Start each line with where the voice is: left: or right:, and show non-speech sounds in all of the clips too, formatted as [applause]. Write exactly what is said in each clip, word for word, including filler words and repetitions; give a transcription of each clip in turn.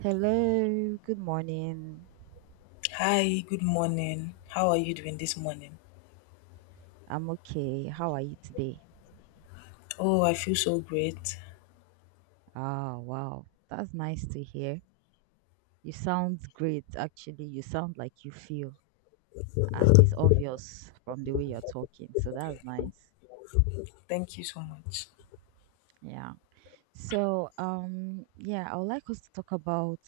right: Hello, good morning.
left: Hi, good morning. How are you doing this morning?
right: I'm okay. How are you today?
left: Oh, I feel so great.
right: Ah, wow. That's nice to hear. You sound great, actually. You sound like you feel, and it's obvious from the way you're talking. So that's nice.
left: Thank you so much.
right: Yeah. So, um, yeah, I would like us to talk about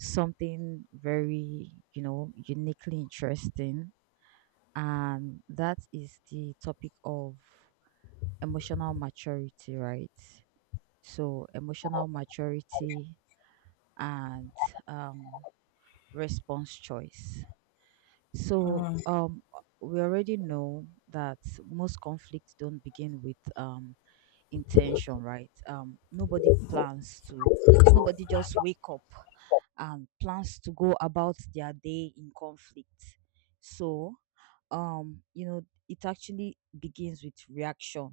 right: something very, you know, uniquely interesting, and that is the topic of emotional maturity, right? So, emotional maturity and um, response choice. So,
left: Mm,
right: um, we already know that most conflicts don't begin with um, intention, right? Um, nobody plans to, nobody just wake up and plans to go about their day in conflict. So, um you know it actually begins with reaction,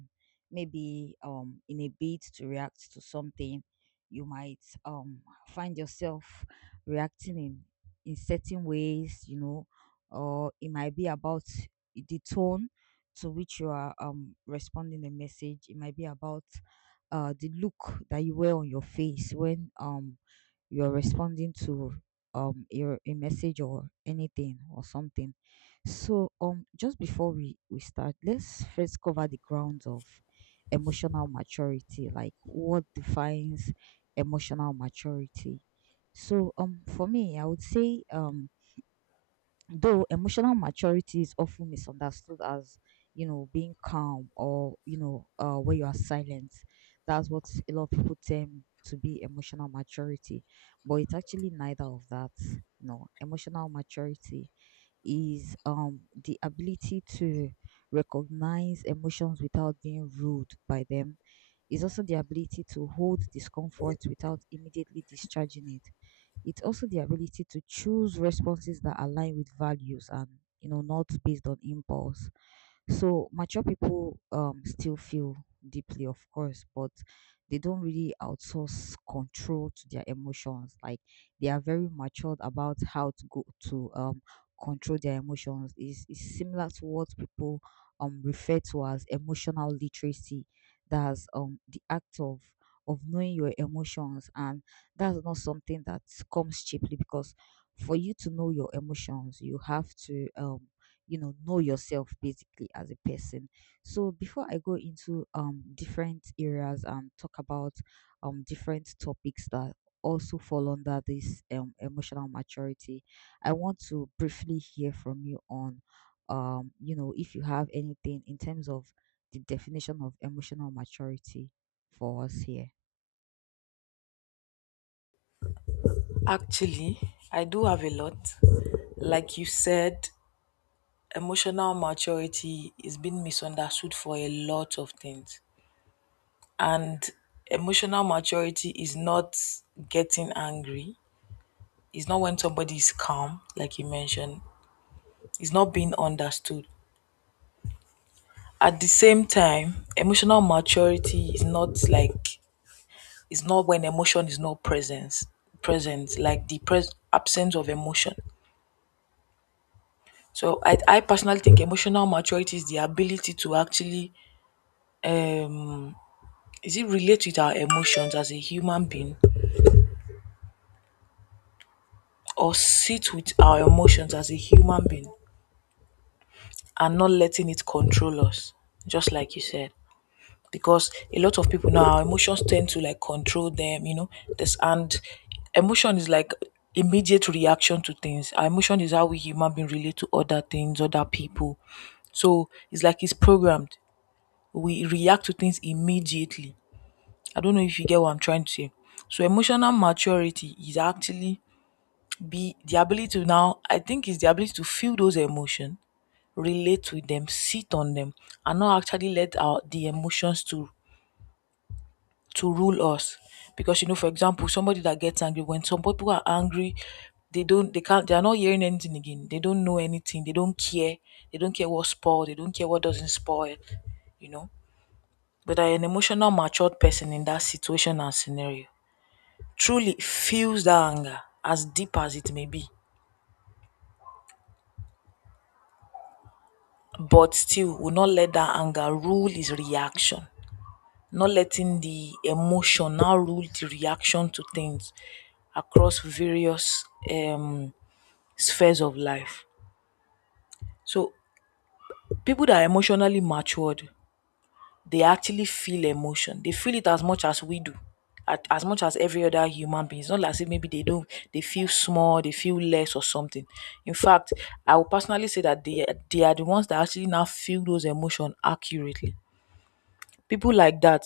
right: maybe um in a bid to react to something you might um find yourself reacting in in certain ways, you know, or it might be about the tone to which you are um responding the message. It might be about uh the look that you wear on your face when um you're responding to um a, a message or anything or something. So um just before we we start, let's first cover the grounds of emotional maturity, like what defines emotional maturity. So um for me, I would say um though emotional maturity is often misunderstood as, you know, being calm, or, you know, uh, where you are silent. That's what a lot of people term to be emotional maturity. But it's actually neither of that. You know, emotional maturity is um the ability to recognize emotions without being ruled by them. Is also the ability to hold discomfort without immediately discharging it. It's also the ability to choose responses that align with values and, you know, not based on impulse. So mature people um still feel deeply, of course, but they don't really outsource control to their emotions. Like, they are very matured about how to go to um control their emotions. Is is similar to what people um refer to as emotional literacy. That's um the act of of knowing your emotions, and that's not something that comes cheaply, because for you to know your emotions, you have to um you know know yourself, basically, as a person. So before I go into um different areas and talk about um different topics that also fall under this um, emotional maturity, I want to briefly hear from you on um you know, if you have anything in terms of the definition of emotional maturity for us here.
left: Actually, I do have a lot. Like you said, emotional maturity is being misunderstood for a lot of things. And emotional maturity is not getting angry, it's not when somebody is calm, like you mentioned, it's not being understood. At the same time, emotional maturity is not like, it's not when emotion is not presence present, like the pres- absence of emotion. So I, I personally think emotional maturity is the ability to actually, um is it relate with our emotions as a human being, or sit with our emotions as a human being and not letting it control us, just like you said. Because a lot of people now, our emotions tend to like control them, you know, this, and emotion is like immediate reaction to things. Our emotion is how we human being relate to other things, other people. So it's like it's programmed, we react to things immediately. I don't know if you get what I'm trying to say. So emotional maturity is actually be the ability to, now I think is the ability to feel those emotions, relate to them, sit on them, and not actually let our the emotions to to rule us. Because, you know, for example, somebody that gets angry, when some people are angry, they don't, they can't, they are not hearing anything again. They don't know anything, they don't care, they don't care what spoiled, they don't care what doesn't spoil, you know. But an emotional matured person in that situation and scenario truly feels that anger as deep as it may be, but still will not let that anger rule his reaction. Not letting the emotion now rule the reaction to things across various, um, spheres of life. So people that are emotionally matured, they actually feel emotion. They feel it as much as we do, at- as much as every other human being. It's not like say maybe they don't, they feel small, they feel less or something. In fact, I would personally say that they they are the ones that actually now feel those emotions accurately. People like that,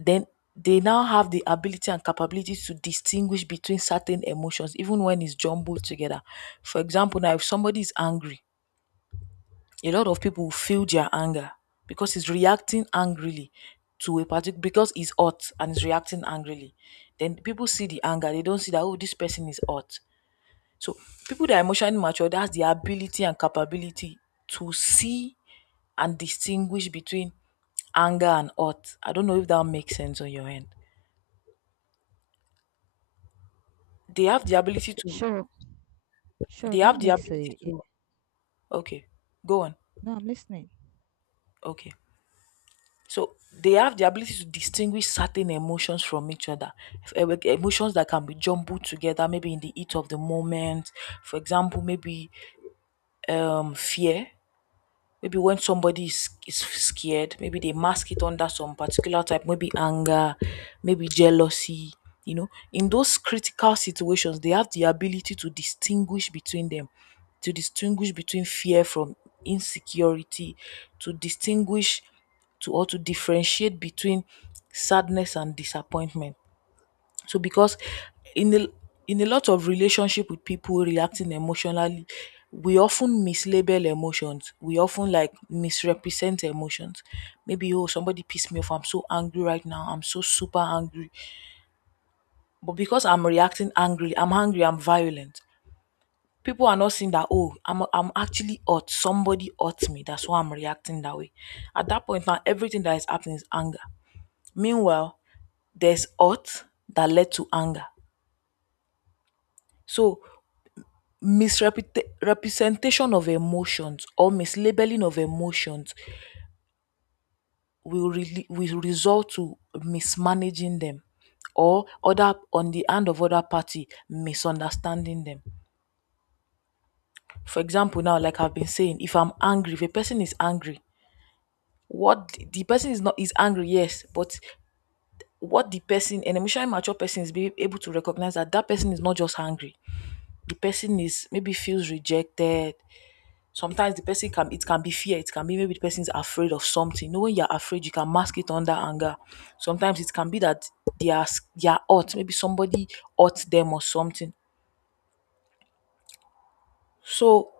left: then they now have the ability and capability to distinguish between certain emotions, even when it's jumbled together. For example, now if somebody is angry, a lot of people feel their anger because he's reacting angrily to a particular, because he's hot and he's reacting angrily. Then people see the anger, they don't see that, oh, this person is hot. So people that are emotionally mature, that's the ability and capability to see and distinguish between anger and hot. I don't know if that makes sense on your end. They have the ability to,
right: Sure. sure
left: they
right: that
left: have the
right: makes
left: ability
right: a, a
left: to, okay, go on.
right: No, I'm listening.
left: Okay. So they have the ability to distinguish certain emotions from each other. F- eh, Emotions that can be jumbled together, maybe in the heat of the moment. For example, maybe, um, fear, maybe when somebody is, is scared, maybe they mask it under some particular type, maybe anger, maybe jealousy, you know, in those critical situations they have the ability to distinguish between them, to distinguish between fear from insecurity, to distinguish, to, or to differentiate between sadness and disappointment. So, because in a in a lot of relationship with people reacting emotionally, we often mislabel emotions. We often like misrepresent emotions. Maybe oh, somebody pissed me off, I'm so angry right now, I'm so super angry. But because I'm reacting angry, I'm angry, I'm violent. People are not seeing that, oh, I'm I'm actually hurt, somebody hurt me, that's why I'm reacting that way. At that point now, everything that is happening is anger. Meanwhile, there's hurt that led to anger. So misrepresentation of emotions or mislabeling of emotions will, really, will result to mismanaging them, or other on the hand of other party misunderstanding them. For example, now, like I've been saying, if I'm angry, if a person is angry, what the the person is, not, is angry, yes, but what the person, an emotionally mature person is, being able to recognize that that person is not just angry, the person is maybe feels rejected. Sometimes the person can, it can be fear, it can be maybe the person is afraid of something. You know, when you're afraid, you can mask it under anger. Sometimes it can be that they are s- they are hurt, maybe somebody hurt them or something. So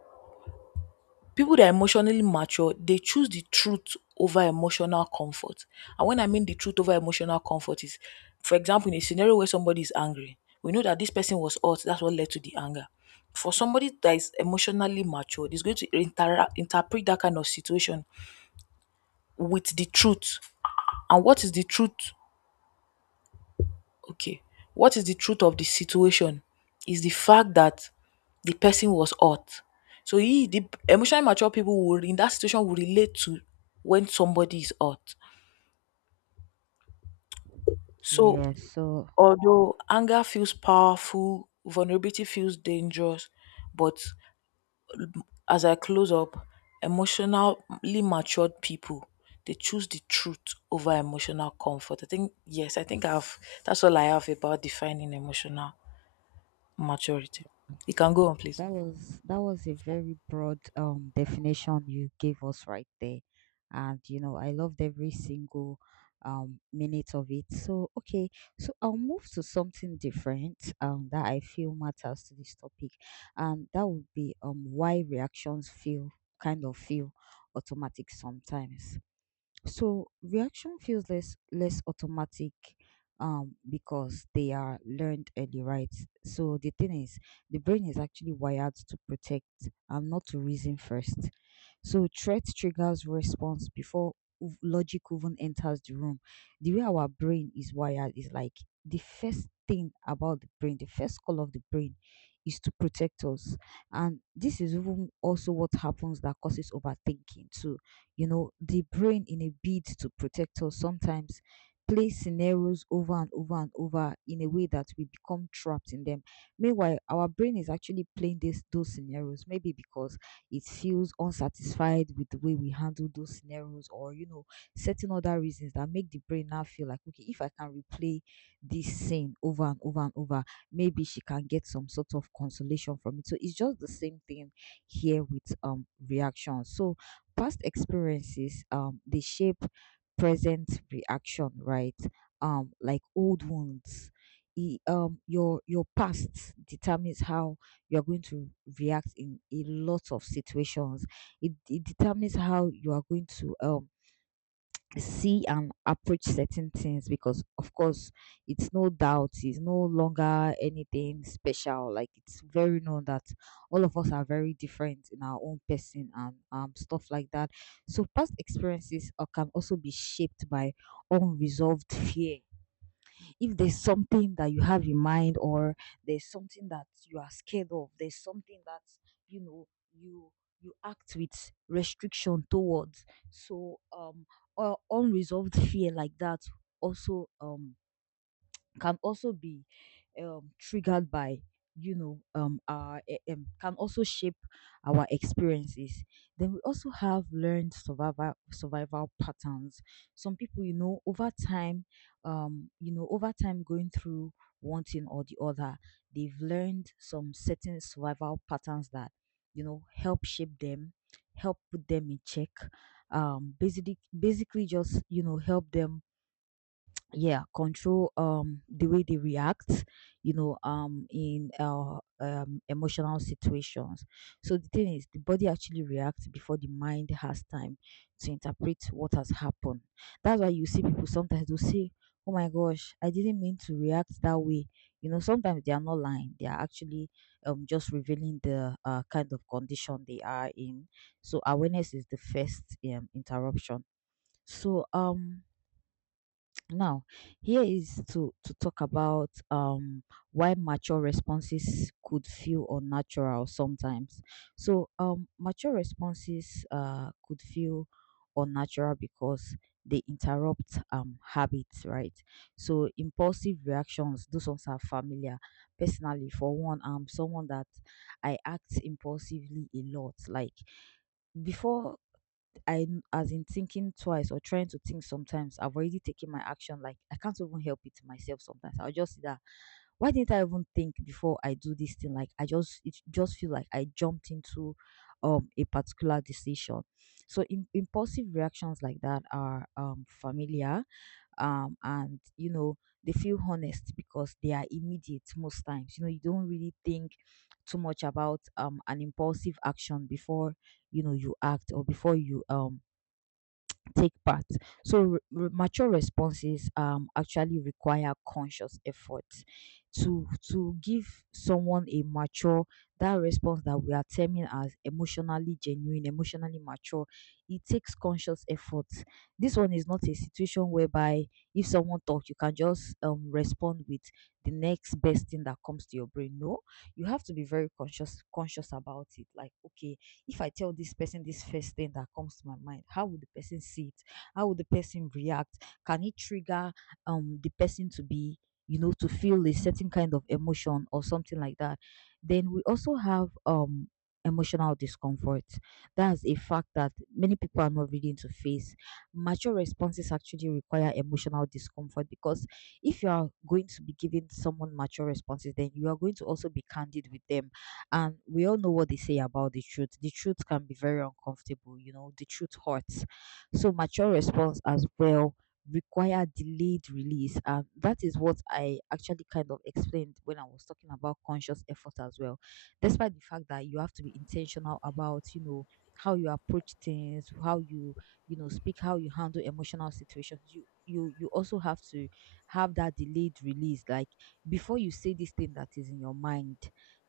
left: people that are emotionally mature, they choose the truth over emotional comfort. And when I mean the truth over emotional comfort is, for example, in a scenario where somebody is angry, we know that this person was hurt, that's what led to the anger. For somebody that is emotionally mature, is going to inter- interpret that kind of situation with the truth. And what is the truth? Okay, what is the truth of the situation is the fact that the person was hurt. So he, the emotionally mature people will, in that situation will relate to when somebody is hurt. So,
right: Yeah, so
left: although anger feels powerful, vulnerability feels dangerous, but as I close up, emotionally matured people, they choose the truth over emotional comfort. I think yes, I think I've that's all I have about defining emotional maturity. You can go on, please.
right: that was that was a very broad um definition you gave us right there. And you know, I loved every single um minute of it. So okay, so I'll move to something different um that I feel matters to this topic. And that would be um why reactions feel kind of feel automatic sometimes. So reaction feels less less automatic um because they are learned early, right? So the thing is, the brain is actually wired to protect and not to reason first. So threat triggers response before ov- logic even enters the room. The way our brain is wired is like, the first thing about the brain, the first call of the brain is to protect us. And this is even also what happens that causes overthinking too. You know, the brain, in a bid to protect us, sometimes plays scenarios over and over and over in a way that we become trapped in them. Meanwhile, our brain is actually playing this those scenarios, maybe because it feels unsatisfied with the way we handle those scenarios, or you know, certain other reasons that make the brain now feel like, okay, if I can replay this scene over and over and over, maybe she can get some sort of consolation from it. So it's just the same thing here with um reactions. So past experiences um they shape present reaction, right? Um like old wounds, e, um your your past determines how you're going to react in a lot of situations. It, it determines how you are going to um see and approach certain things, because of course, it's no doubt, it's no longer anything special, like it's very known that all of us are very different in our own person and um stuff like that. So past experiences uh, can also be shaped by unresolved fear. If there's something that you have in mind, or there's something that you are scared of, there's something that you know, you you act with restriction towards. So um or unresolved fear like that also um can also be um, triggered by you know, um our eh, um, can also shape our experiences. Then we also have learned survival survival patterns. Some people, you know, over time, um you know, over time, going through one thing or the other, they've learned some certain survival patterns that, you know, help shape them, help put them in check, um basically basically just, you know, help them yeah control um the way they react, you know, um in uh, um emotional situations. So the thing is, the body actually reacts before the mind has time to interpret what has happened. That's why you see people sometimes will say, oh my gosh, I didn't mean to react that way. You know, sometimes they are not lying, they are actually um just revealing the uh, kind of condition they are in. So awareness is the first um interruption. So um now, here is to to talk about um why mature responses could feel unnatural sometimes. So, um mature responses uh could feel unnatural because they interrupt um habits, right? So, impulsive reactions, those ones are familiar. Personally, for one, I'm someone that I act impulsively a lot. Like before I, as in thinking twice or trying to think sometimes, I've already taken my action. Like, I can't even help it myself sometimes. I'll just see that, why didn't I even think before I do this thing? Like, I just, it just feel like I jumped into um a particular decision. So im impulsive reactions like that are um familiar, um and you know, they feel honest because they are immediate most times. You know, you don't really think too much about um an impulsive action before, you know, you act, or before you um take part. So re- re- mature responses um actually require conscious effort to to give someone a mature, that response that we are terming as emotionally genuine, emotionally mature. It takes conscious effort. This one is not a situation whereby if someone talks, you can just um respond with the next best thing that comes to your brain. No, you have to be very conscious conscious about it. Like, okay, if I tell this person this first thing that comes to my mind, how would the person see it? How would the person react? Can it trigger um the person to be, you know, to feel a certain kind of emotion or something like that? Then we also have um emotional discomfort. That's a fact that many people are not willing to face. Mature responses actually require emotional discomfort, because if you are going to be giving someone mature responses, then you are going to also be candid with them. And we all know what they say about the truth. The truth can be very uncomfortable. You know, the truth hurts. So mature response as well require delayed release. And that is what I actually kind of explained when I was talking about conscious effort as well. Despite the fact that you have to be intentional about, you know, how you approach things, how you, you know, speak, how you handle emotional situations, you you you also have to have that delayed release. Like, before you say this thing that is in your mind,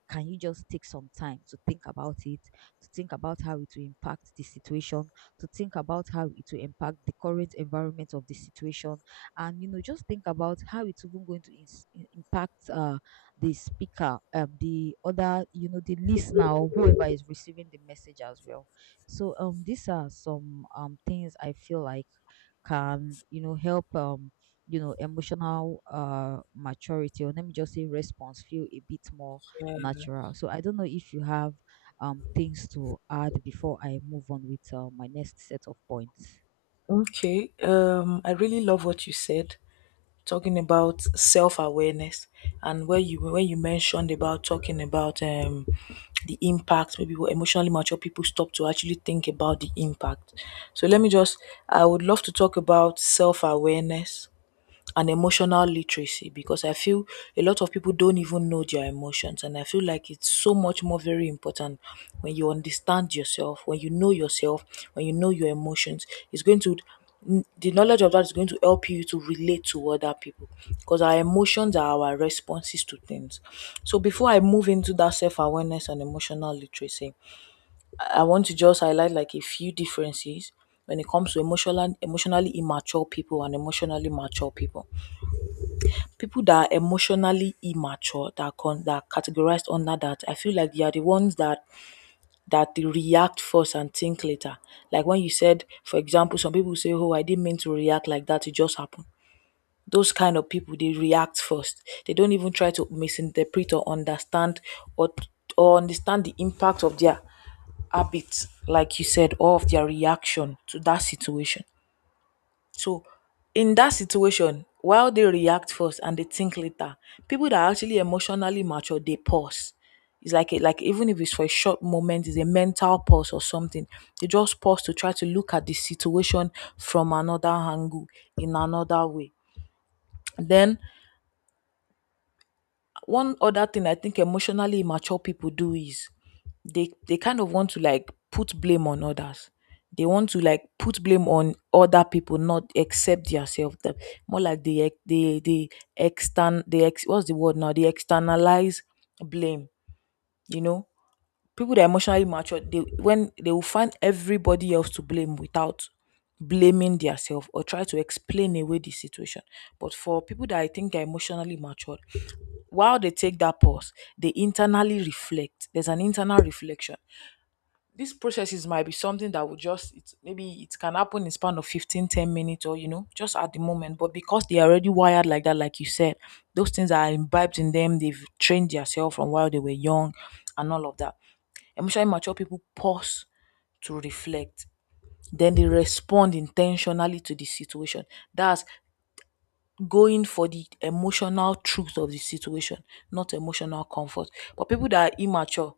right: can you just take some time to think about it, to think about how it will impact the situation, to think about how it will impact the current environment of the situation, and you know, just think about how it's even going to ins- i- impact uh, the speaker, um, the other, you know, the listener or whoever is receiving the message as well. So, um, these are some um things I feel like can, you know, help um you know, emotional uh maturity, or let me just say response, feel a bit more
left: Yeah.
right: natural. So I don't know if you have um things to add before I move on with uh, my next set of points.
left: Okay. Um, I really love what you said, talking about self-awareness, and where you, when you mentioned about talking about, um the impact, maybe what emotionally mature people stop to actually think about the impact. So let me just, I would love to talk about self-awareness and emotional literacy, because I feel a lot of people don't even know their emotions. And I feel like it's so much more very important when you understand yourself, when you know yourself, when you know your emotions. It's going to, the knowledge of that is going to help you to relate to other people, because our emotions are our responses to things. So before I move into that self awareness and emotional literacy, I I want to just highlight like a few differences when it comes to emotional, emotionally immature people and emotionally mature people. People that are emotionally immature, that are con- that are categorized under that, I feel like they are the ones that, that they react first and think later. Like when you said, for example, some people say oh, I didn't mean to react like that, it just happened. Those kind of people, they react first, they don't even try to misinterpret or understand, or or understand the impact of their habits, like you said, or of their reaction to that situation. So in that situation, while they react first and they think later, people that are actually emotionally mature, they pause. It's like a, like even if it's for a short moment, it's a mental pause or something. They just pause to try to look at the situation from another angle, in another way. Then one other thing I think emotionally immature people do is, they they kind of want to like put blame on others. They want to like put blame on other people, not accept yourself. That, more like they ex- they they extern they ex, what's the word now? They externalize blame. You know, people that are emotionally mature, they, when they will find everybody else to blame without blaming themselves, or try to explain away the situation. But for people that I think are emotionally matured, while they take that pause, they internally reflect, there's an internal reflection. These processes might be something that would just it, maybe it can happen in span of fifteen, ten minutes, or you know, just at the moment, but because they are already wired like that, like you said, those things are imbibed in them, they've trained themselves from while they were young, and all of that. Emotionally mature people pause to reflect. Then they respond intentionally to the situation. That's going for the emotional truth of the situation, not emotional comfort. But people that are immature,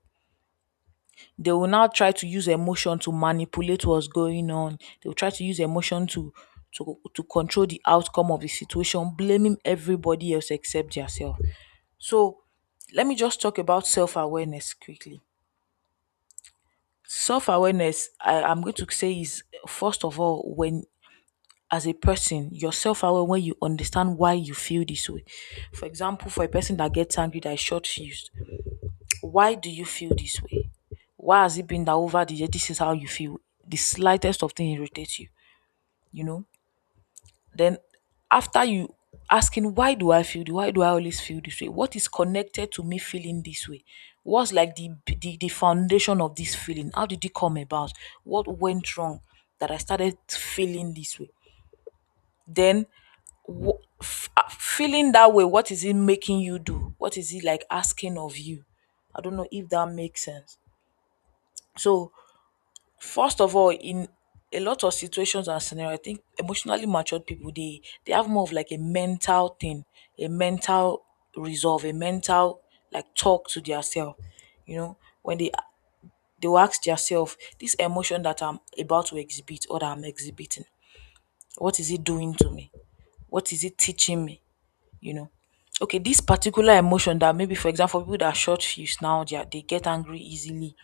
left: they will now try to use emotion to manipulate what's going on. They will try to use emotion to to, to control the outcome of the situation, blaming everybody else except yourself. So let me just talk about self awareness quickly. Self awareness, I am going to say, is first of all, when, as a person, you're self aware when you understand why you feel this way. For example, for a person that gets angry, that is short fused, why do you feel this way? Why has it been that over the year, this is how you feel? The slightest of thing irritates you, you know? Then after you asking, why do I feel the why do I always feel this way? What is connected to me feeling this way? What's like the, the the foundation of this feeling? How did it come about? What went wrong that I started feeling this way? Then wh- f- uh, feeling that way, what is it making you do? What is it like asking of you? I don't know if that makes sense. So First of all, in a lot of situations and scenario, I think emotionally matured people they they have more of like a mental thing, a mental resolve, a mental like talk to themselves. You know, when they they will ask themselves, this emotion that I'm about to exhibit or that I'm exhibiting, what is it doing to me? What is it teaching me? You know. Okay, this particular emotion that maybe for example people that are short fused now they, are, they get angry easily,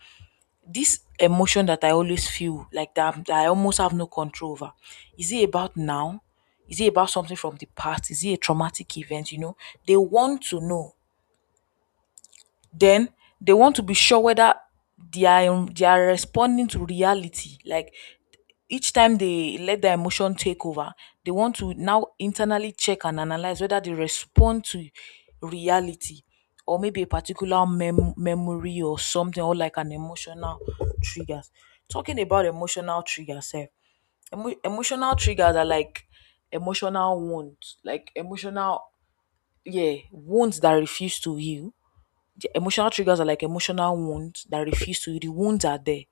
left: this emotion that I always feel like that, I'm- that I almost have no control over. Is it about now? Is it about something from the past? Is it a traumatic event? You know, they want to know, then they want to be sure whether they are um, they are responding to reality. Like each time they let their emotion take over, they want to now internally check and analyze whether they respond to reality or maybe a particular mem- memory or something or like an emotional triggers. Talking about emotional triggers, sef, emo- emotional triggers are like emotional wounds, like emotional, yeah, wounds that refuse to heal. The emotional triggers are like emotional wounds that refuse to, the wounds are there.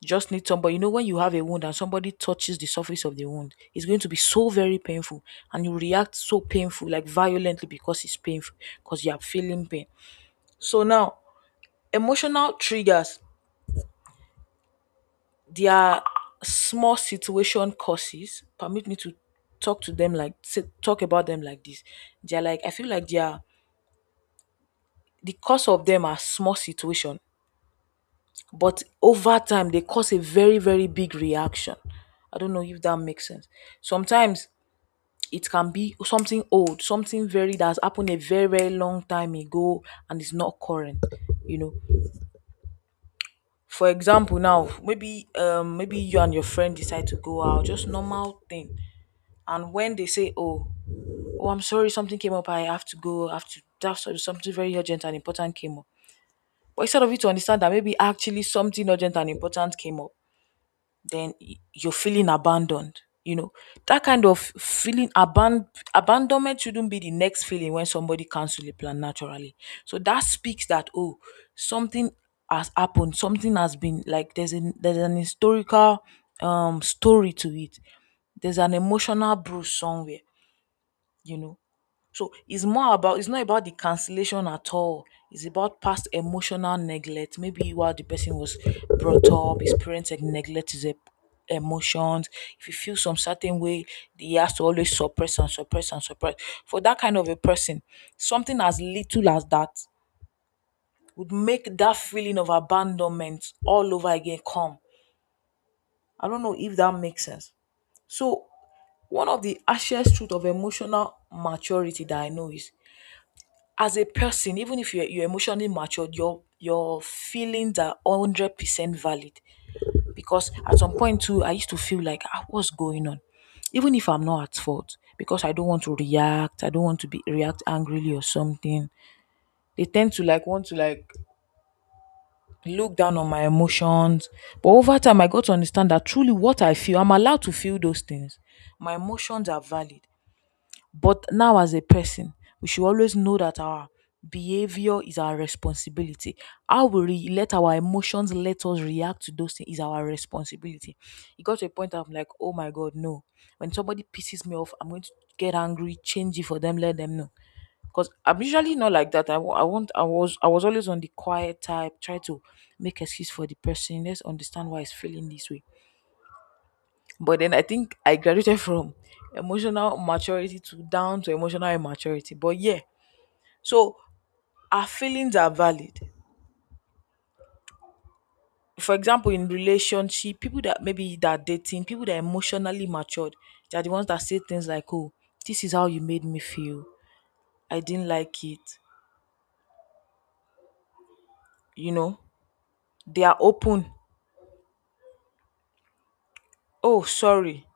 left: You just need somebody, you know, when you have a wound and somebody touches the surface of the wound, it's going to be so very painful, and you react so painful, like violently, because it's painful, because you are feeling pain. So now emotional triggers, they are small situation causes, permit me to talk to them like say- talk about them like this. They're like, I feel like they are, the cause of them are small situation, but over time they cause a very very big reaction. I don't know if that makes sense. Sometimes it can be something old, something very that has happened a very very long time ago and is not current, you know. For example now maybe um maybe you and your friend decide to go out, just normal thing, and when they say, oh, oh I'm sorry, something came up, I have to go, I have to, that's something very urgent and important came up. But instead of you to understand that maybe actually something urgent and important came up, then y- you're feeling abandoned, you know, that kind of feeling, aban- abandonment shouldn't be the next feeling when somebody cancels a plan naturally. So that speaks that, oh, something has happened, something has been like, there's an, there's an historical um story to it, there's an emotional bruise somewhere, you know. So it's more about, it's not about the cancellation at all, it's about past emotional neglect. Maybe while the person was brought up, his parents had neglected his e- emotions. If you feel some certain way, he has to always suppress and suppress and suppress. For that kind of a person, something as little as that would make that feeling of abandonment all over again come. I don't know if that makes sense. So one of the harshest truth of emotional maturity that I know is, as a person, even if you're, you're emotionally matured, your your feelings are hundred percent valid. Because at some point too, I used to feel like, ah, what's going on, even if I'm not at fault, because I don't want to react. I don't want to be react angrily or something. They tend to like want to like look down on my emotions. But over time, I got to understand that truly what I feel, I'm allowed to feel those things. My emotions are valid. But now, as a person, we should always know that our behavior is our responsibility. How we re- let our emotions let us react to those things is our responsibility. It got to a point I'm like, oh my God, no. When somebody pisses me off, I'm going to get angry, change it for them, let them know. Because I'm usually not like that. I, wa- I want I was I was always on the quiet type, try to make excuse for the person. Let's understand why he's feeling this way. But then I think I graduated [laughs] from emotional maturity to down to emotional immaturity. But yeah, so our feelings are valid. For example, in relationship, people that maybe that are dating, people that are emotionally matured, they are the ones that say things like, "Oh, this is how you made me feel. I didn't like it." You know, they are open. Oh, sorry.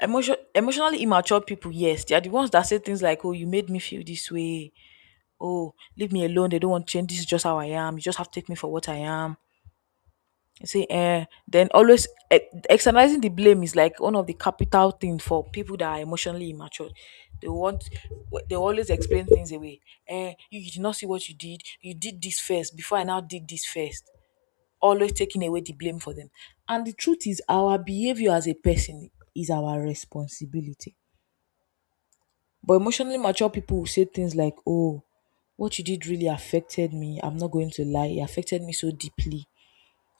left: Emotion, emotionally immature people, yes, they are the ones that say things like, "Oh, you made me feel this way. Oh, leave me alone. They don't want change. This is just how I am. You just have to take me for what I am." You see, eh, then always, eh, externalizing the blame is like one of the capital things for people that are emotionally immature. They want, they always explain things away. Eh, you, you did not see what you did. You did this first before I now did this first. Always taking away the blame for them. And the truth is, our behavior as a person is our responsibility, but emotionally mature people will say things like, oh, what you did really affected me. I'm not going to lie. It affected me so deeply.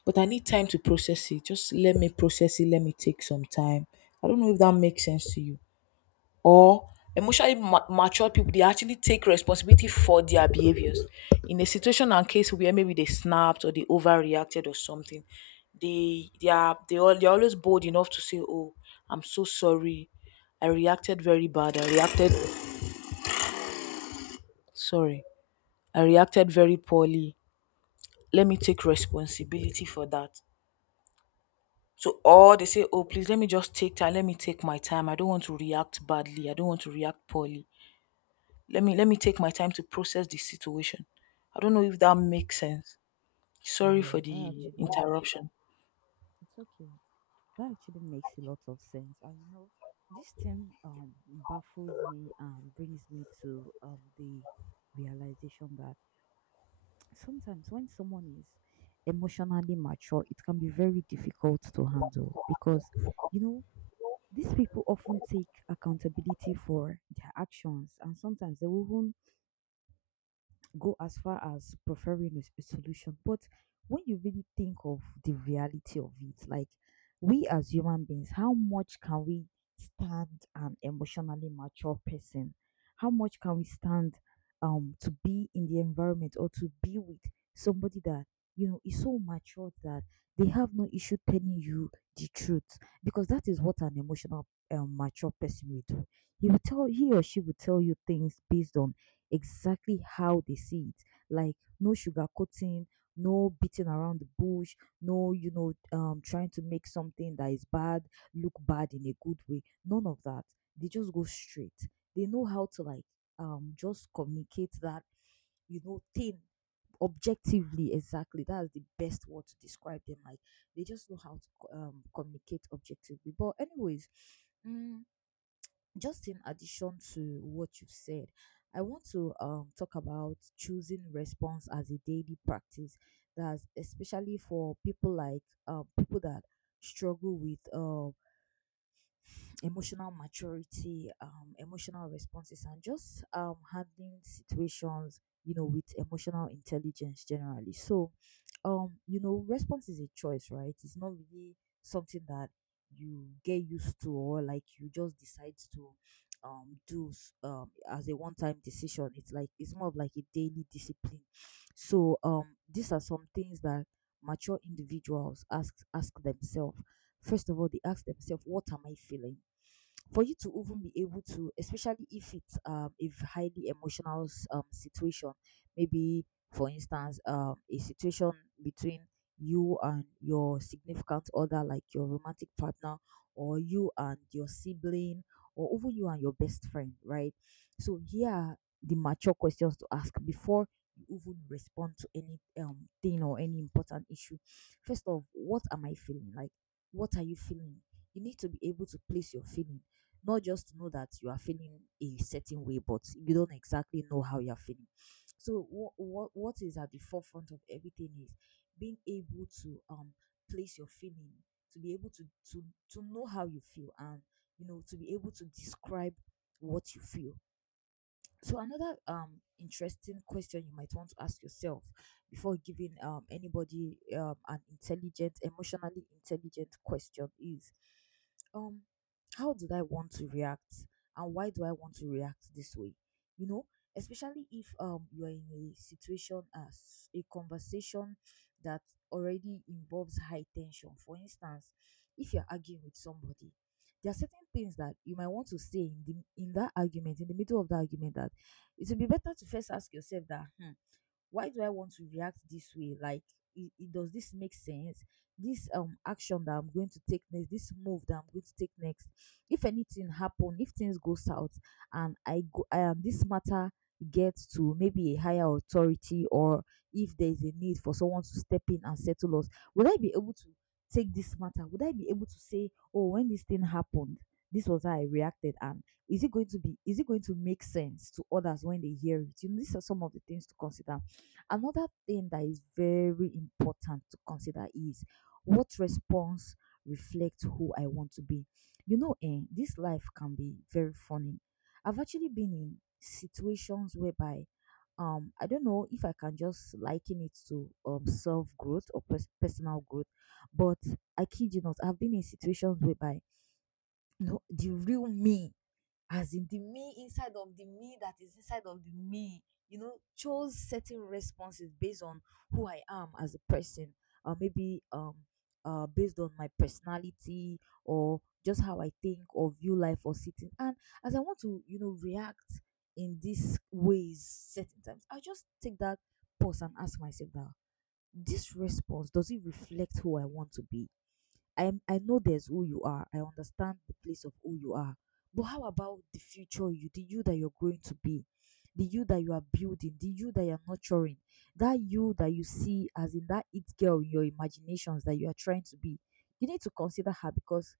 left: But I need time to process it. Just let me process it. Let me take some time. I don't know if that makes sense to you. Or emotionally ma- mature people, they actually take responsibility for their behaviors. In a situation and case where maybe they snapped or they overreacted or something, they they are they all they're always bold enough to say, oh, I'm so sorry. I reacted very bad. I reacted sorry. I reacted very poorly. Let me take responsibility for that. So or they say, oh, please let me just take time, let me take my time. I don't want to react badly. I don't want to react poorly. Let me let me take my time to process the situation. I don't know if that makes sense. Sorry for
right: Yeah, that
left: the
right: actually,
left: interruption.
right: it's okay. That actually makes a lot of sense. And you know, this thing um baffles me and brings me to um the realization that sometimes when someone is emotionally mature, it can be very difficult to handle because, you know, these people often take accountability for their actions, and sometimes they will go as far as preferring a, s- a solution. But when you really think of the reality of it, like we as human beings, how much can we stand an emotionally mature person? How much can we stand um to be in the environment or to be with somebody that you know is so mature that they have no issue telling you the truth, because that is what an emotional um, mature person will do. He will tell he or she will tell you things based on exactly how they see it. Like no sugarcoating, no beating around the bush, no you know um trying to make something that is bad look bad in a good way. None of that. They just go straight. They know how to, like, um just communicate that you know thing objectively. Exactly, that's the best word to describe them. Like, they just know how to co- um, communicate objectively. But anyways, mm, just in addition to what you've said, I want to um, talk about choosing response as a daily practice. That's especially for people like uh, people that struggle with uh, emotional maturity, um, emotional responses, and just um, handling situations, you know, with emotional intelligence generally. So, um, you know, response is a choice, right? It's not really something that you get used to, or like you just decide to um do s- um as a one time decision. It's like it's more of like a daily discipline. So um these are some things that mature individuals ask ask themselves. First of all, they ask themselves, what am I feeling? For you to even be able to, especially if it's um, a v- highly emotional s- um, situation, maybe, for instance, um, a situation between you and your significant other, like your romantic partner, or you and your sibling, or even you and your best friend, right? So here are the mature questions to ask before you even respond to any um thing or any important issue. First of, what am I feeling? Like, what are you feeling? You need to be able to place your feelings, not just know that you are feeling a certain way, but you don't exactly know how you are feeling. So what what, what is at the forefront of everything is being able to um place your feeling, to be able to to to know how you feel, and you know, to be able to describe what you feel. So another um interesting question you might want to ask yourself before giving um anybody um an intelligent, emotionally intelligent question is um how did I want to react, and why do I want to react this way? You know, especially if um you are in a situation as a conversation that already involves high tension. For instance, if you're arguing with somebody, there are certain things that you might want to say in the in that argument, in the middle of the argument, that it would be better to first ask yourself that, hmm, why do I want to react this way? Like, it, it, does this make sense? This um action that I'm going to take next, this move that I'm going to take next. If anything happen, if things go south, and I go, um, this matter gets to maybe a higher authority, or if there is a need for someone to step in and settle us, would I be able to take this matter? Would I be able to say, oh, when this thing happened, this was how I reacted, and is it going to be? Is it going to make sense to others when they hear it? You know, these are some of the things to consider. Another thing that is very important to consider is what response reflects who I want to be. You know, eh, this life can be very funny. I've actually been in situations whereby um I don't know if I can just liken it to um self growth or pers- personal growth, but I kid you not, I've been in situations whereby, you know, the real me, as in the me inside of the me that is inside of the me, you know, chose certain responses based on who I am as a person, or maybe um uh based on my personality or just how I think or view life or sitting, and as I want to, you know, react in these ways, certain times I just take that pause and ask myself that this response, does it reflect who I want to be? I I know there's who you are. I understand the place of who you are. But how about the future you, the you that you're going to be, the you that you are building, the you that you're nurturing, that you that you see as in that it girl in your imaginations that you are trying to be. You need to consider her because,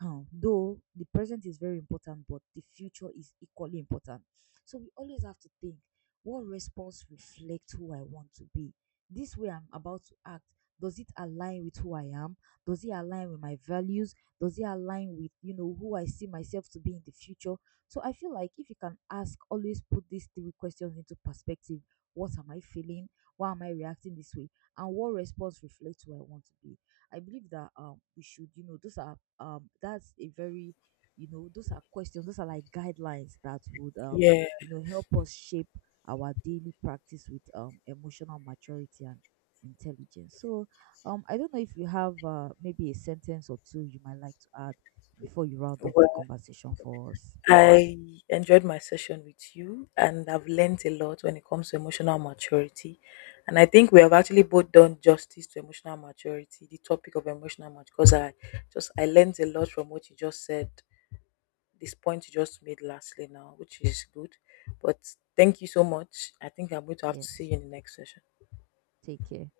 right: um, though the present is very important, but the future is equally important. So we always have to think, what response reflects who I want to be? This way I'm about to act, does it align with who I am? Does it align with my values? Does it align with, you know, who I see myself to be in the future? So I feel like if you can ask, always put these three questions into perspective. What am I feeling? Why am I reacting this way? And what response reflects who I want to be? I believe that um we should, you know, those are um that's a very, you know, those are questions, those are like guidelines that would, um,
left: Yeah.
right: you know, help us shape our daily practice with um emotional maturity and intelligence. So um, I don't know if you have uh, maybe a sentence or two you might like to add before you round off the conversation for us.
left: I enjoyed my session with you, and I've learned a lot when it comes to emotional maturity. And I think we have actually both done justice to emotional maturity, the topic of emotional maturity, because I just I learned a lot from what you just said, this point you just made lastly now, which is good. But thank you so much. I think I'm going to have to see
right: Yes,
left: you in the next session.
right: take care.